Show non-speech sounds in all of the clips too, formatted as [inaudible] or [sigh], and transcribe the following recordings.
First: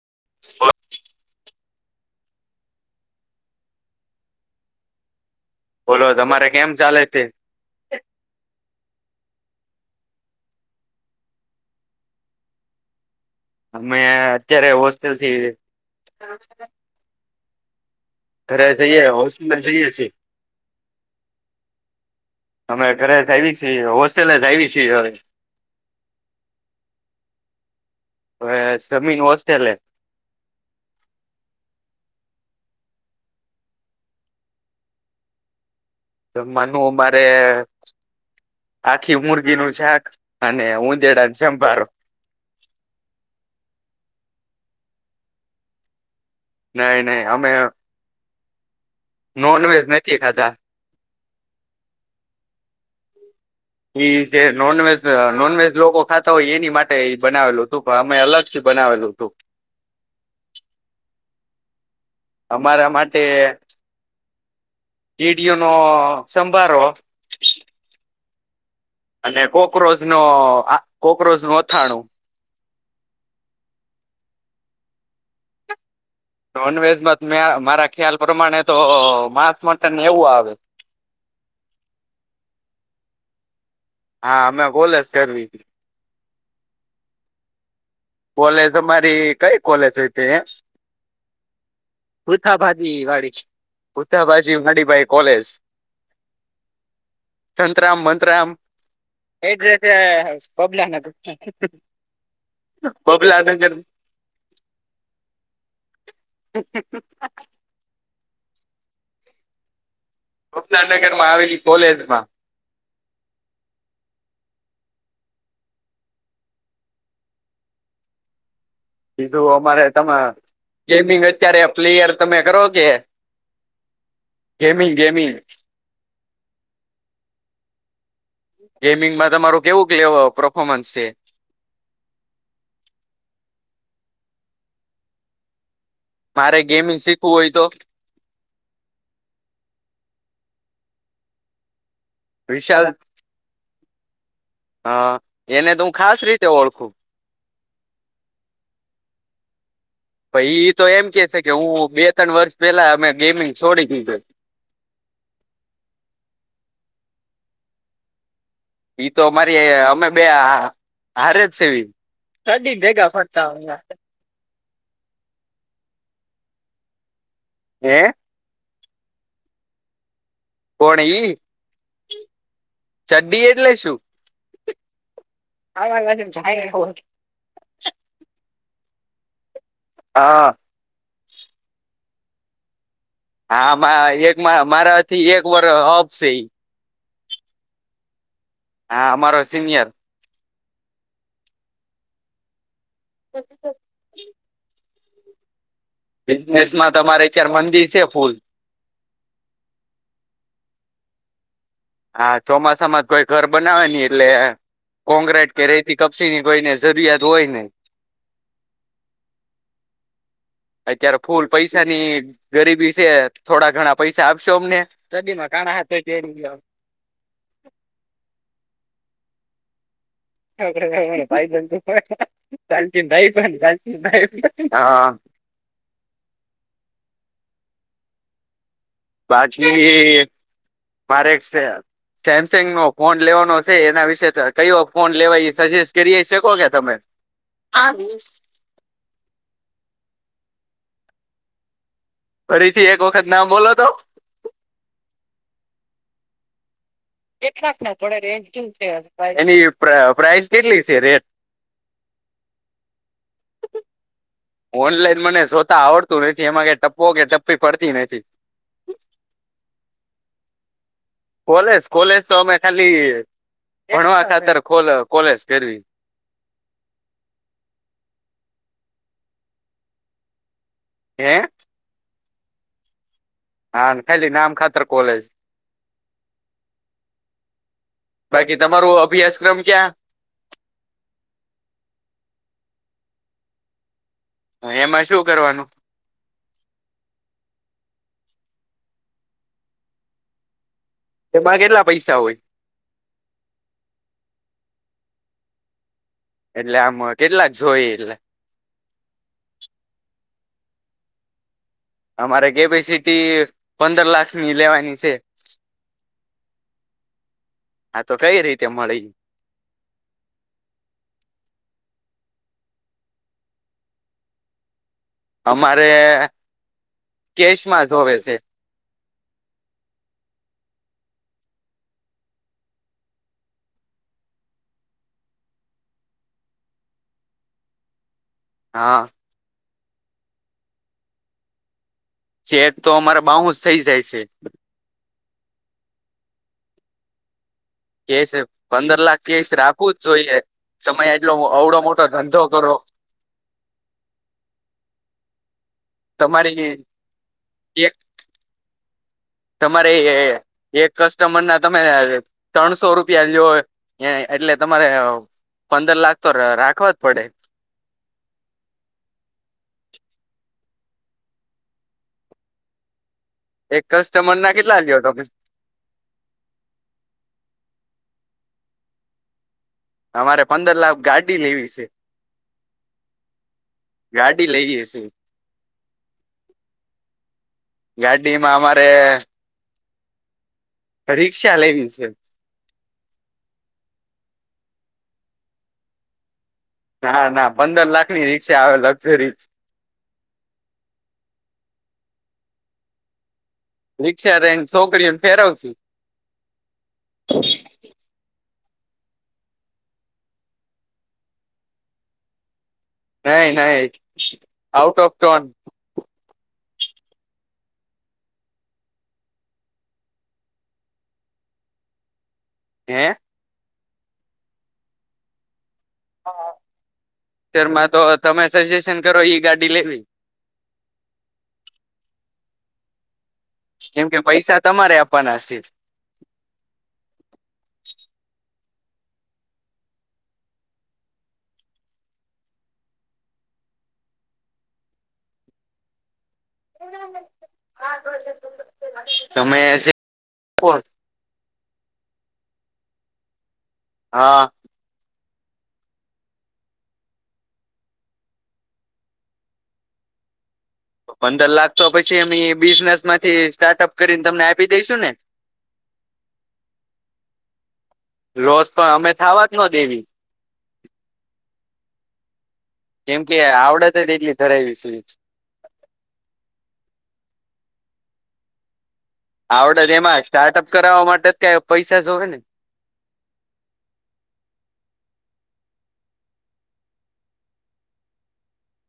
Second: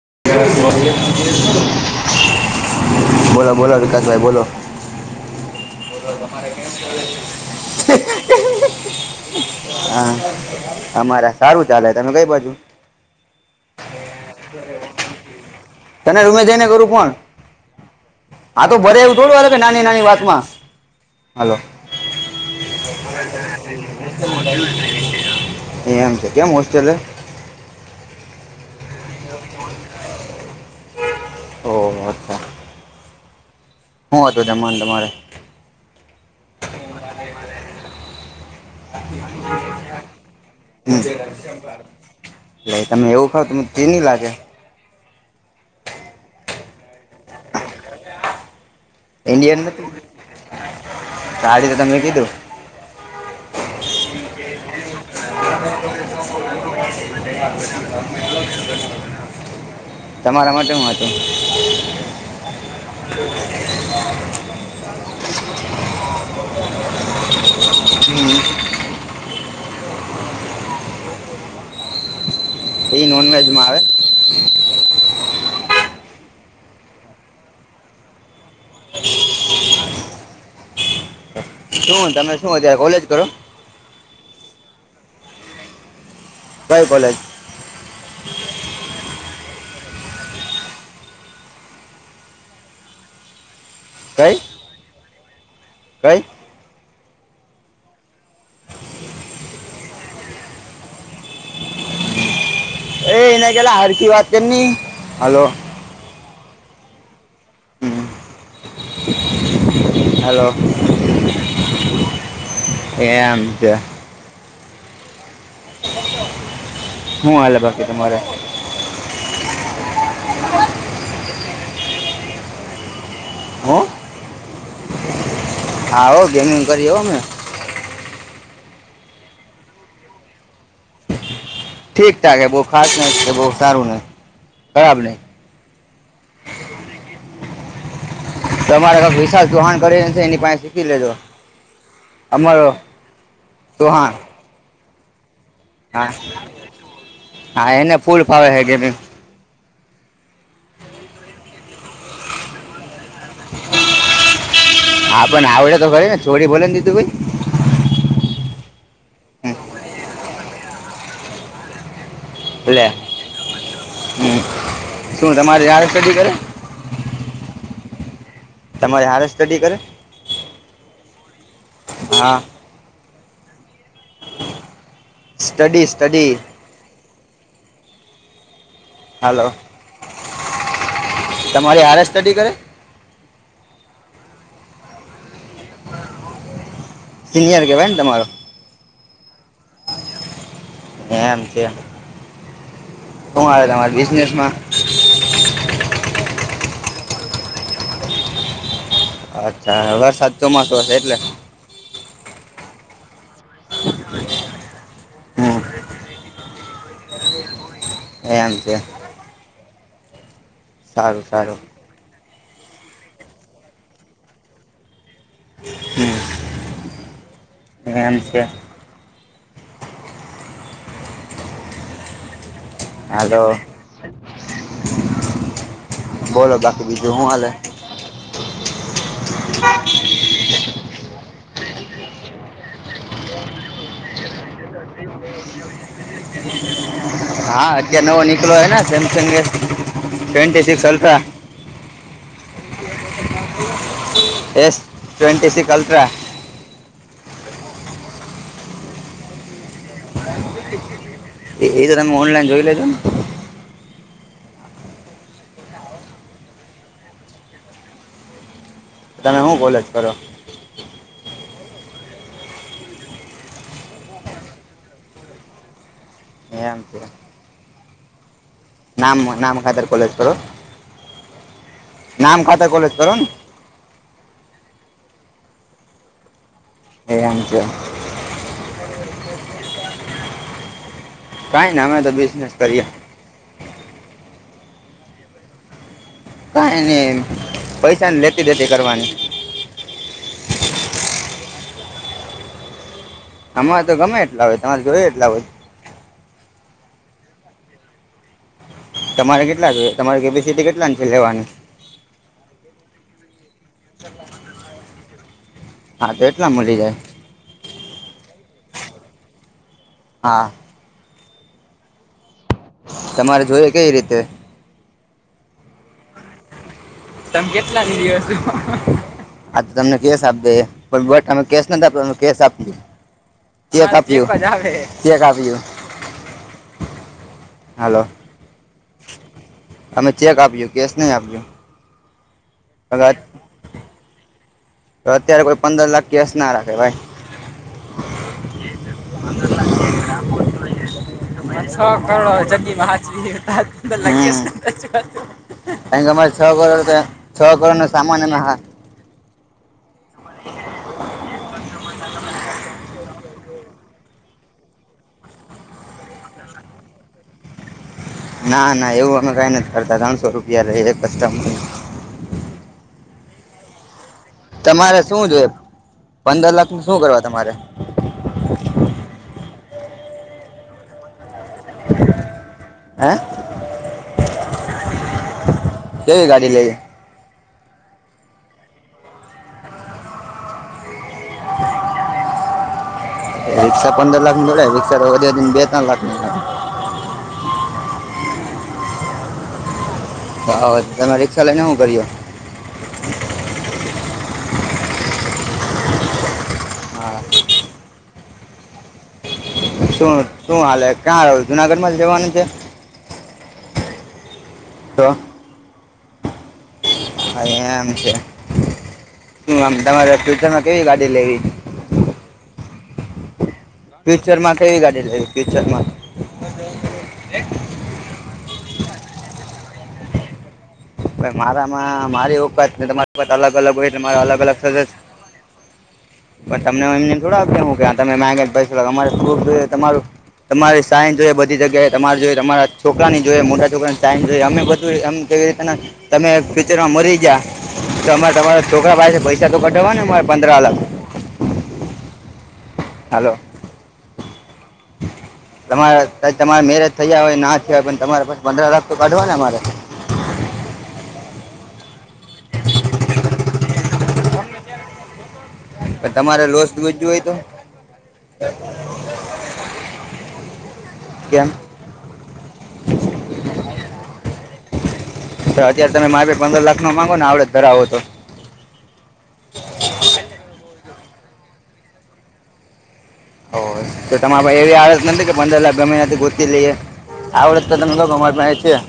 [inaudible] બોલો બોલો વિકાસભાઈ બોલો. [inaudible] બોલો તમારે કેમ ચાલે છે હા અમારા સારું ચાલે તમે કઈ બાજુ અમે અત્યારે હોસ્ટેલ થી તને રૂમે જઈને કરું પણ ઘરે હા તો ભરે જઈએ એવું થોડું [unintelligible] હોસ્ટેલે કે નાની જઈએ નાની છીએ વાતમાં હાલો. અમે ઘરે જ આવી છીએ હોસ્ટેલે જ આવી છીએ હવે [inaudible] એમ છે કેમ હોસ્ટેલે હવે સમીન હોસ્ટેલે ઓ અચ્છા. હું હતું જમવાના તમારે. તો માનું અમરે આખી મુરગી નું શાક અને હમ. ઉંદેડા ન ચંભારો. એટલે તમે એવું ખાવ તો મને તે ની લાગે. નહી નહી અમે નોન વેજ નથી ખાતા. ગાડી તો તમે કીધું. એ છે નાનવેજ નોનવેજ લોકો ખાતા હોય એની માટે બનાવેલું હતું પણ અમે અલગથી બનાવેલું હતું. તમારા માટે હું હતું? અમારા માટે ડેડીયો નો સંભારોહ હતું અને કોક્રોચ નો આ કોક્રોચ નું અથાણું. એ નોન વેજમાં આવે. નોનવેજમાં મે મારા ખ્યાલ પ્રમાણે તો માંસ મટન ને એવું આવે. શું તમે શું ત્યારે કોલેજ કરો? હા અમે કોલેસ કરવી. કોઈ કોલેજ? કોલેજ અમારી કઈ કોલેજ હોય તે ભુથા ભાજી વાળી. કઈ ભુથાભાજી હડીભાઈ કોલેજ કઈ સંતરામ મંતરામ એજ રતે પબલા ન હતું [inaudible] એ એના કેલા હરકી વાત કરની, હલો [unintelligible] [unintelligible] હલો બબલાનગરમાં આવેલી કોલેજમાં એમ છે. હું હલે બાકી તમારે? બીજુ અમારે તમે ગેમિંગ અત્યારે પ્લેયર તમે કરો કે? હો. Gaming gaming. હા હો ગેમિંગ કરી હો અમે. ગેમિંગમાં તમારું કેવું કલેવ પરફોમન્સ છે? ઠીક ઠાક હૈ બહુ ખાસ ન બહુ સારું ન ખરાબ નહીં. મારે ગેમિંગ શીખવું હોય તો? તમારે ક વિશાલ ચૌહાણ કરીને એની પાસે શીખી લેજો. અમારો વિશાલ. ચૌહાણ. હા એને તો હું હા ખાસ રીતે ઓળખું. હા એને ફૂલ ફાવે હે ગેમિંગ. પ ઈ તો એમ કે છે કે હું બે ત્રણ વર્ષ પેલા અમે ગેમિંગ છોડી દીધું આપણ આવડે તો ખારી ને છોરી ભલે ને દીધું હોય. ઈ તો અમારી અમે બે હારે જ છેવી. કદી લે ભેગા ફરતા હોરા. હમ. શું તમારે [unintelligible] સી કરે હે. તમારે હારે સ્ટડી કરે? કોણ ઈ? હા. ચડ્ડી એટલે શું? [unintelligible] સ્ટડી સ્ટડી [unintelligible] હાલો હા તડીી કર હામાં એકમાં મારાથી એક વર અપશે સિનિયર કેહેવાય તમારો હા અમારો સિનિયર એમજ શું આવે તમારી બિઝનેસ માં બિઝનેસ માં તમારેતાર મંદી છે ફૂલ અચ્છા વરસાત ચોમાસું હશે એટલે હા ચોમાસામાં જ કોઈ ઘર બનાવે નની એટલે કોક્રેટ હમ કે રેતી કપસીીની હોય ને જરૂરિયાત હોય ને એમ કે અત્યારે ફૂલ પૈસાની ગરીબી છે થોડા ઘણા પૈસા આપશો અમને સડી માં કાણા હારી હમ ગ એમ છે [inaudible] હાલો [inaudible] હા હ.. [inaudible] બાકી મારે એક સેમસંગ નો ફોન લેવાનો છે એના વિશેે કયો ફોન લેવા એ સજેસ્ટ કરી શકો કે તમે હા અત્યારે નવો નીકળ્યો હોય ને સેમસંગ ટવેન્ટી સિકક્સ અલ્ફા ફરીથી એક વખત ના બોલો તો એસ ટ્વેન્ટી સિક અલ્ટ્રા થોડ રે એની પ્રઇસ કેટલી છે રેટ એ એ તો તમે ઓનલાઈન જોઈ લેજો ને ઓનલાઈન મને શોતા આવડતું નથી એમાં કે ટપવો કે ટપી પડતી નથી હ કોલેજ કોલેજ તો અમે ખાલી ભણવા ખાતર કોલેજ ફેરવી. એંમ છે. નામ નામ ખાતર કોલેજ કરો. હે! નામ ખાતર કોલેજ કરોને. હ ખાલી નામ ખાતર કોલેજ. એમ છે બાકી તમારો અભ્યાસક્રમ ક્યાં? કઈ ના અમે તો બિઝનેસ કર્યા. એમાં શું કરવાનું? કઈ ન પૈસા લેતી દેતી કરવાની. એમાં કેટલા પૈસા હોય? અમાં તો ગમે એટલા હોય તમારે જોયું એટલા હોય. એટલે આમ કેટલા જોય એટલે? જોઈએ તમારી થી કેટલા છે લેવાની અમારે કેપેસિટી પંદર લાખ ની લેવાની છે. હા તો એટલા મળી જાય. હા તો કઈ રીતે મળી [unintelligible] હા. તમારે જોય કઈ રીતે? અમારે તમે કેટલા કેશમાં લીધ જોવે હ છો? છે આ તો તમને કેસ આપ દે પણ અમે કેસ નથી આપ અમે કેસ આપ દ તે આપ્યું ચેક આપ્યું. હાલો. હા. તમે ચેક આપ્યું કેશ નહીં આપ્યું. ચેક તો અમારે બાઉન્સ થઇ જાય છે. તો અત્યારે કોઈ પંદર લાખ કેશ ના રાખે ભાઈ. કેશ પંદર લાખ કેશ રાખવું જ જોઈએ. તમે એટલો અવડો સો મોટો કરોડો [inaudible] ધંધો એટલે કરો તમારે છ કરોડ તમારી તે છ કરોડ નો સામાન એમાં હા તમારે એ એક કસ્ટમર ના તમે ત્રણસો રૂપિયા લ્યો એ એટલે તમારે અહ પંદર લાખ તો ર રાખવા જ પડે. ના, ના એવું અમે કાઈ નથી કરતા, ત્રણસો રૂપિયા લઈ એક કસ્ટમરના. એક કસ તમારે શું જોઈએ, પંદર લાખ નું શું કરવા તમારે? અમારે પંદર લાખ ગાડ ડી લેવી સે. હે ગાડી લઈએ સે. કેવી ગાડી લેવી? ગાડીમાં અમારે રીક્ષા લેવી સે. રીક્ષા પંદર લાખ ની થોડી આવે. રીક્ષા તો વધી વધી ને બે ત્રણ લાખની મળે. પછી આવે લગઝરી જ. હા તમે રિક્ષા લઈને હું કર્યો? રિક્ષા રેન છોકરીઓ ને ફેરવશી. હા. શું-શું હાલે, કા રહો જુનાગઢ માં જ રહેવાનું છે? નહીં, નહીં, આઉટ તો ઓફ ટોન હા એમ છે. હમ્મ આમ તમારે ફ્યુચરમાં કેવી ગાડી લેવી? હે. ફ્યુચર માં કેવી ગાડી લેવી ફ્યુચર માં. ફ્યુચરમાં તો તમે સજેશન કરો ઈ ગાડી લેવી. મારામાં મારી ઉપત ને તમારી ઉપત અલગ અલગ હોય કેમ કે મારા અલગ અલગ પૈસા સજેશ. તમારે આપવાના છે પણ તમને અમને થડા કેમે [unintelligible] તમારે સાયન જોઈએ બધી જગ્યાએ તમારે જોઈ તમારા છોકરાની જોઈએ મોટા છોકરાને સાયન જોઈ અમે બધું એમ. એ તમે ફ્યુચરમાં મરી જા. તો અમારે તમારા છોકરા પાસે પૈસા તો તમે જે કઢાવા ને અમારે પંદરા આપો લાખ? હાલો. હા. [inaudible] તમારા તમારા મેરેજ થયા હોય ના થયા હોય પણ તમારે પંદરા લાખ તો કાઢવા ને મારે. [inaudible] પંદર લાખ તો પછી અમે બિઝનેસ માંથી સ્ટાર્ટઅપ કરીને તમને આપી દઈશુ ને? પણ તમારે લોસ જુઈતી હોય તો? રોસ પણ અમે થાવા જ ન દેવી. કેમ? કેમ કે આવડત જ એટલી ધરાવી છે અત્યારે તમે મા પંદર લાખ નો માંગો ન આપ ઘર આવો તો. આવડે જ એમાં સ્ટાર્ટઅપ કરાવવા માટે કઈ પૈસા જોહે ને. તો તમારા પાહે એવી આવડત નથી કે પંદર લાખ ગમે યાદી ગોતી લઈએ? આવડત તો તમે કો અમારી પાસે છે?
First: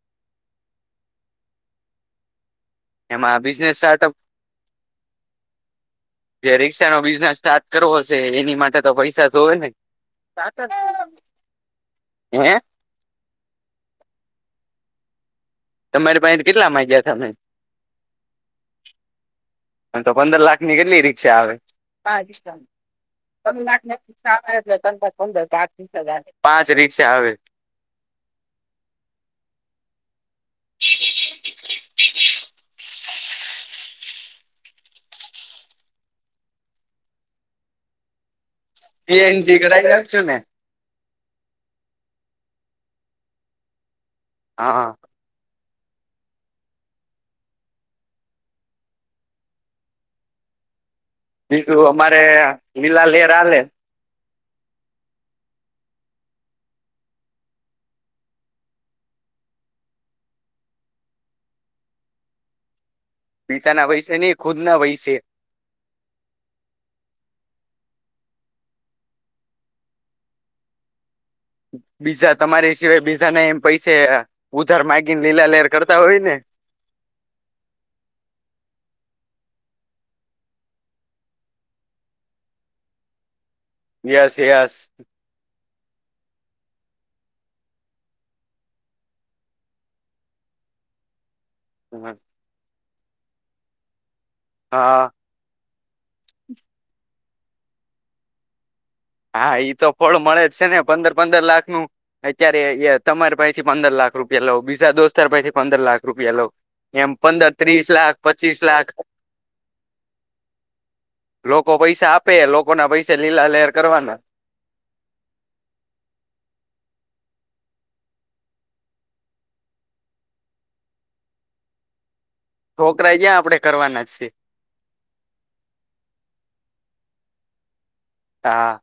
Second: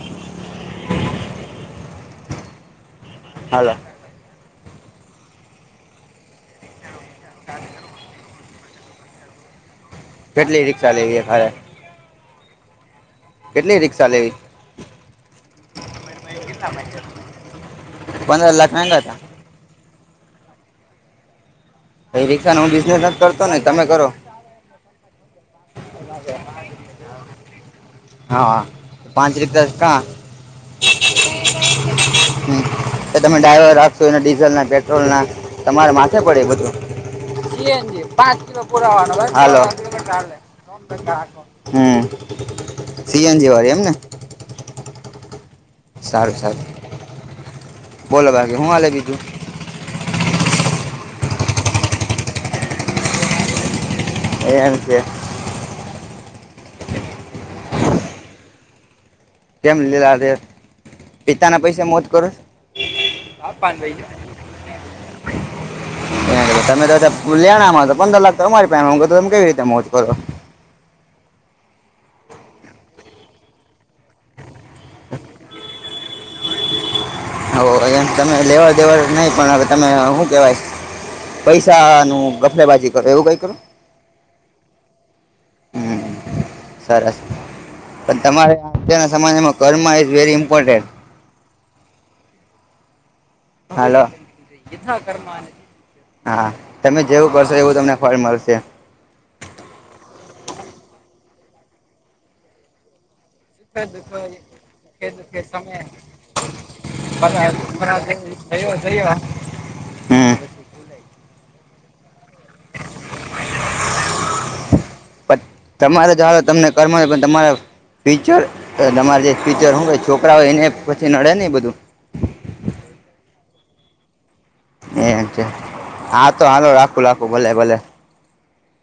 એમાં હાલો બિઝનેસ સ્ટાર્ટઅપ. નો બિઝનેસ સ્ટાર્ટ કરવો હશે એની માટે તો પૈસા તો હોય ને. કેટલી રીક્ષા લેવીએ મારે? હે. કેટલી રીક્ષા લેવી? તમારી પાસે કેટલા માંગ્યા તમે પંદરા લાખ મહેનત ના. તો પંદર લાખ ની કેટલી રીક્ષા આવે? કઈ રીક્ષા ન હું બિઝનેસ કરતો ને તમે કરો [unintelligible] પાંચ રીક્ષા આવે. હા પાંચ રીક્ષા કા. હમ્મ. એ તમે ડ્રાઈવર આપશો એને ડીઝલ ના પેટ્રોલ ના તમારે માથે પડે એ બધું. સી - એન -જી પાંચ સીએનજી હાલો કરાવી નાખશું ને હમ્મ. સીએનજી વાળી એમને. હા. સારું સારું. બોલો બાકી હું હાલે બીજું? બીજું અમારે લીલા લેર હાલે. એમ છે. કેમ લીલા લેર પિતાના પૈસા મોજ કરો. પિતાના પૈસે નહી ખુદ ના પૈસે [unintelligible] તમે તો. લેણામાં તો પંદર લાખ તો અમારી તમે કેવી રીતે મોજ કરો? બીજા તમારી સિવાય બીજા ના એમ પૈસે ઉધાર માગીને લીલા લેર કરતા હોય ને. આવો એમ તમે લેવાડ દેવાડ નહી પણ હવે તમે હું કેવાય? પૈસા નું ગફલેબાજી કરો એવું કઈ કરો? Yes yes. હમ સરસ. પણ તમારે આ અત્યારના સમયમાં કર્મા ઈઝ વેરી ઇમ્પોર્ટેન્ટ. હા. હલો, હા હા તમે જેવું કરશો એવું તમને ફળ મળશે. હા ઈ તો ફળ મળે જ છે ને, પંદર-પંદર લાખ નું અત્યારે એ તમારે પાહેથી પંદર લાખ રૂપિયા લવ, બીજા દોસ્તાર પાહેથી પંદર લાખ રૂપિયા લઉ. એમ પંદર, ત્રીસ લાખ, પચીસ લાખ હમ્મ. લોકો પૈસા આપે, લોકો ના પૈસા લ પણ તમારે જ આવે તમને કરમા પણ તમારા ફ્યુચર અહ તમારે જે ફ્યુચર હું હોય છોકરાવ એનેય પછી નડે ને બધું. છોકરા જ્યાં આપડે કરવાના જ સે. એમ છે. હા તો હાલો રાખું-રાખું, ભલે-ભલે. તા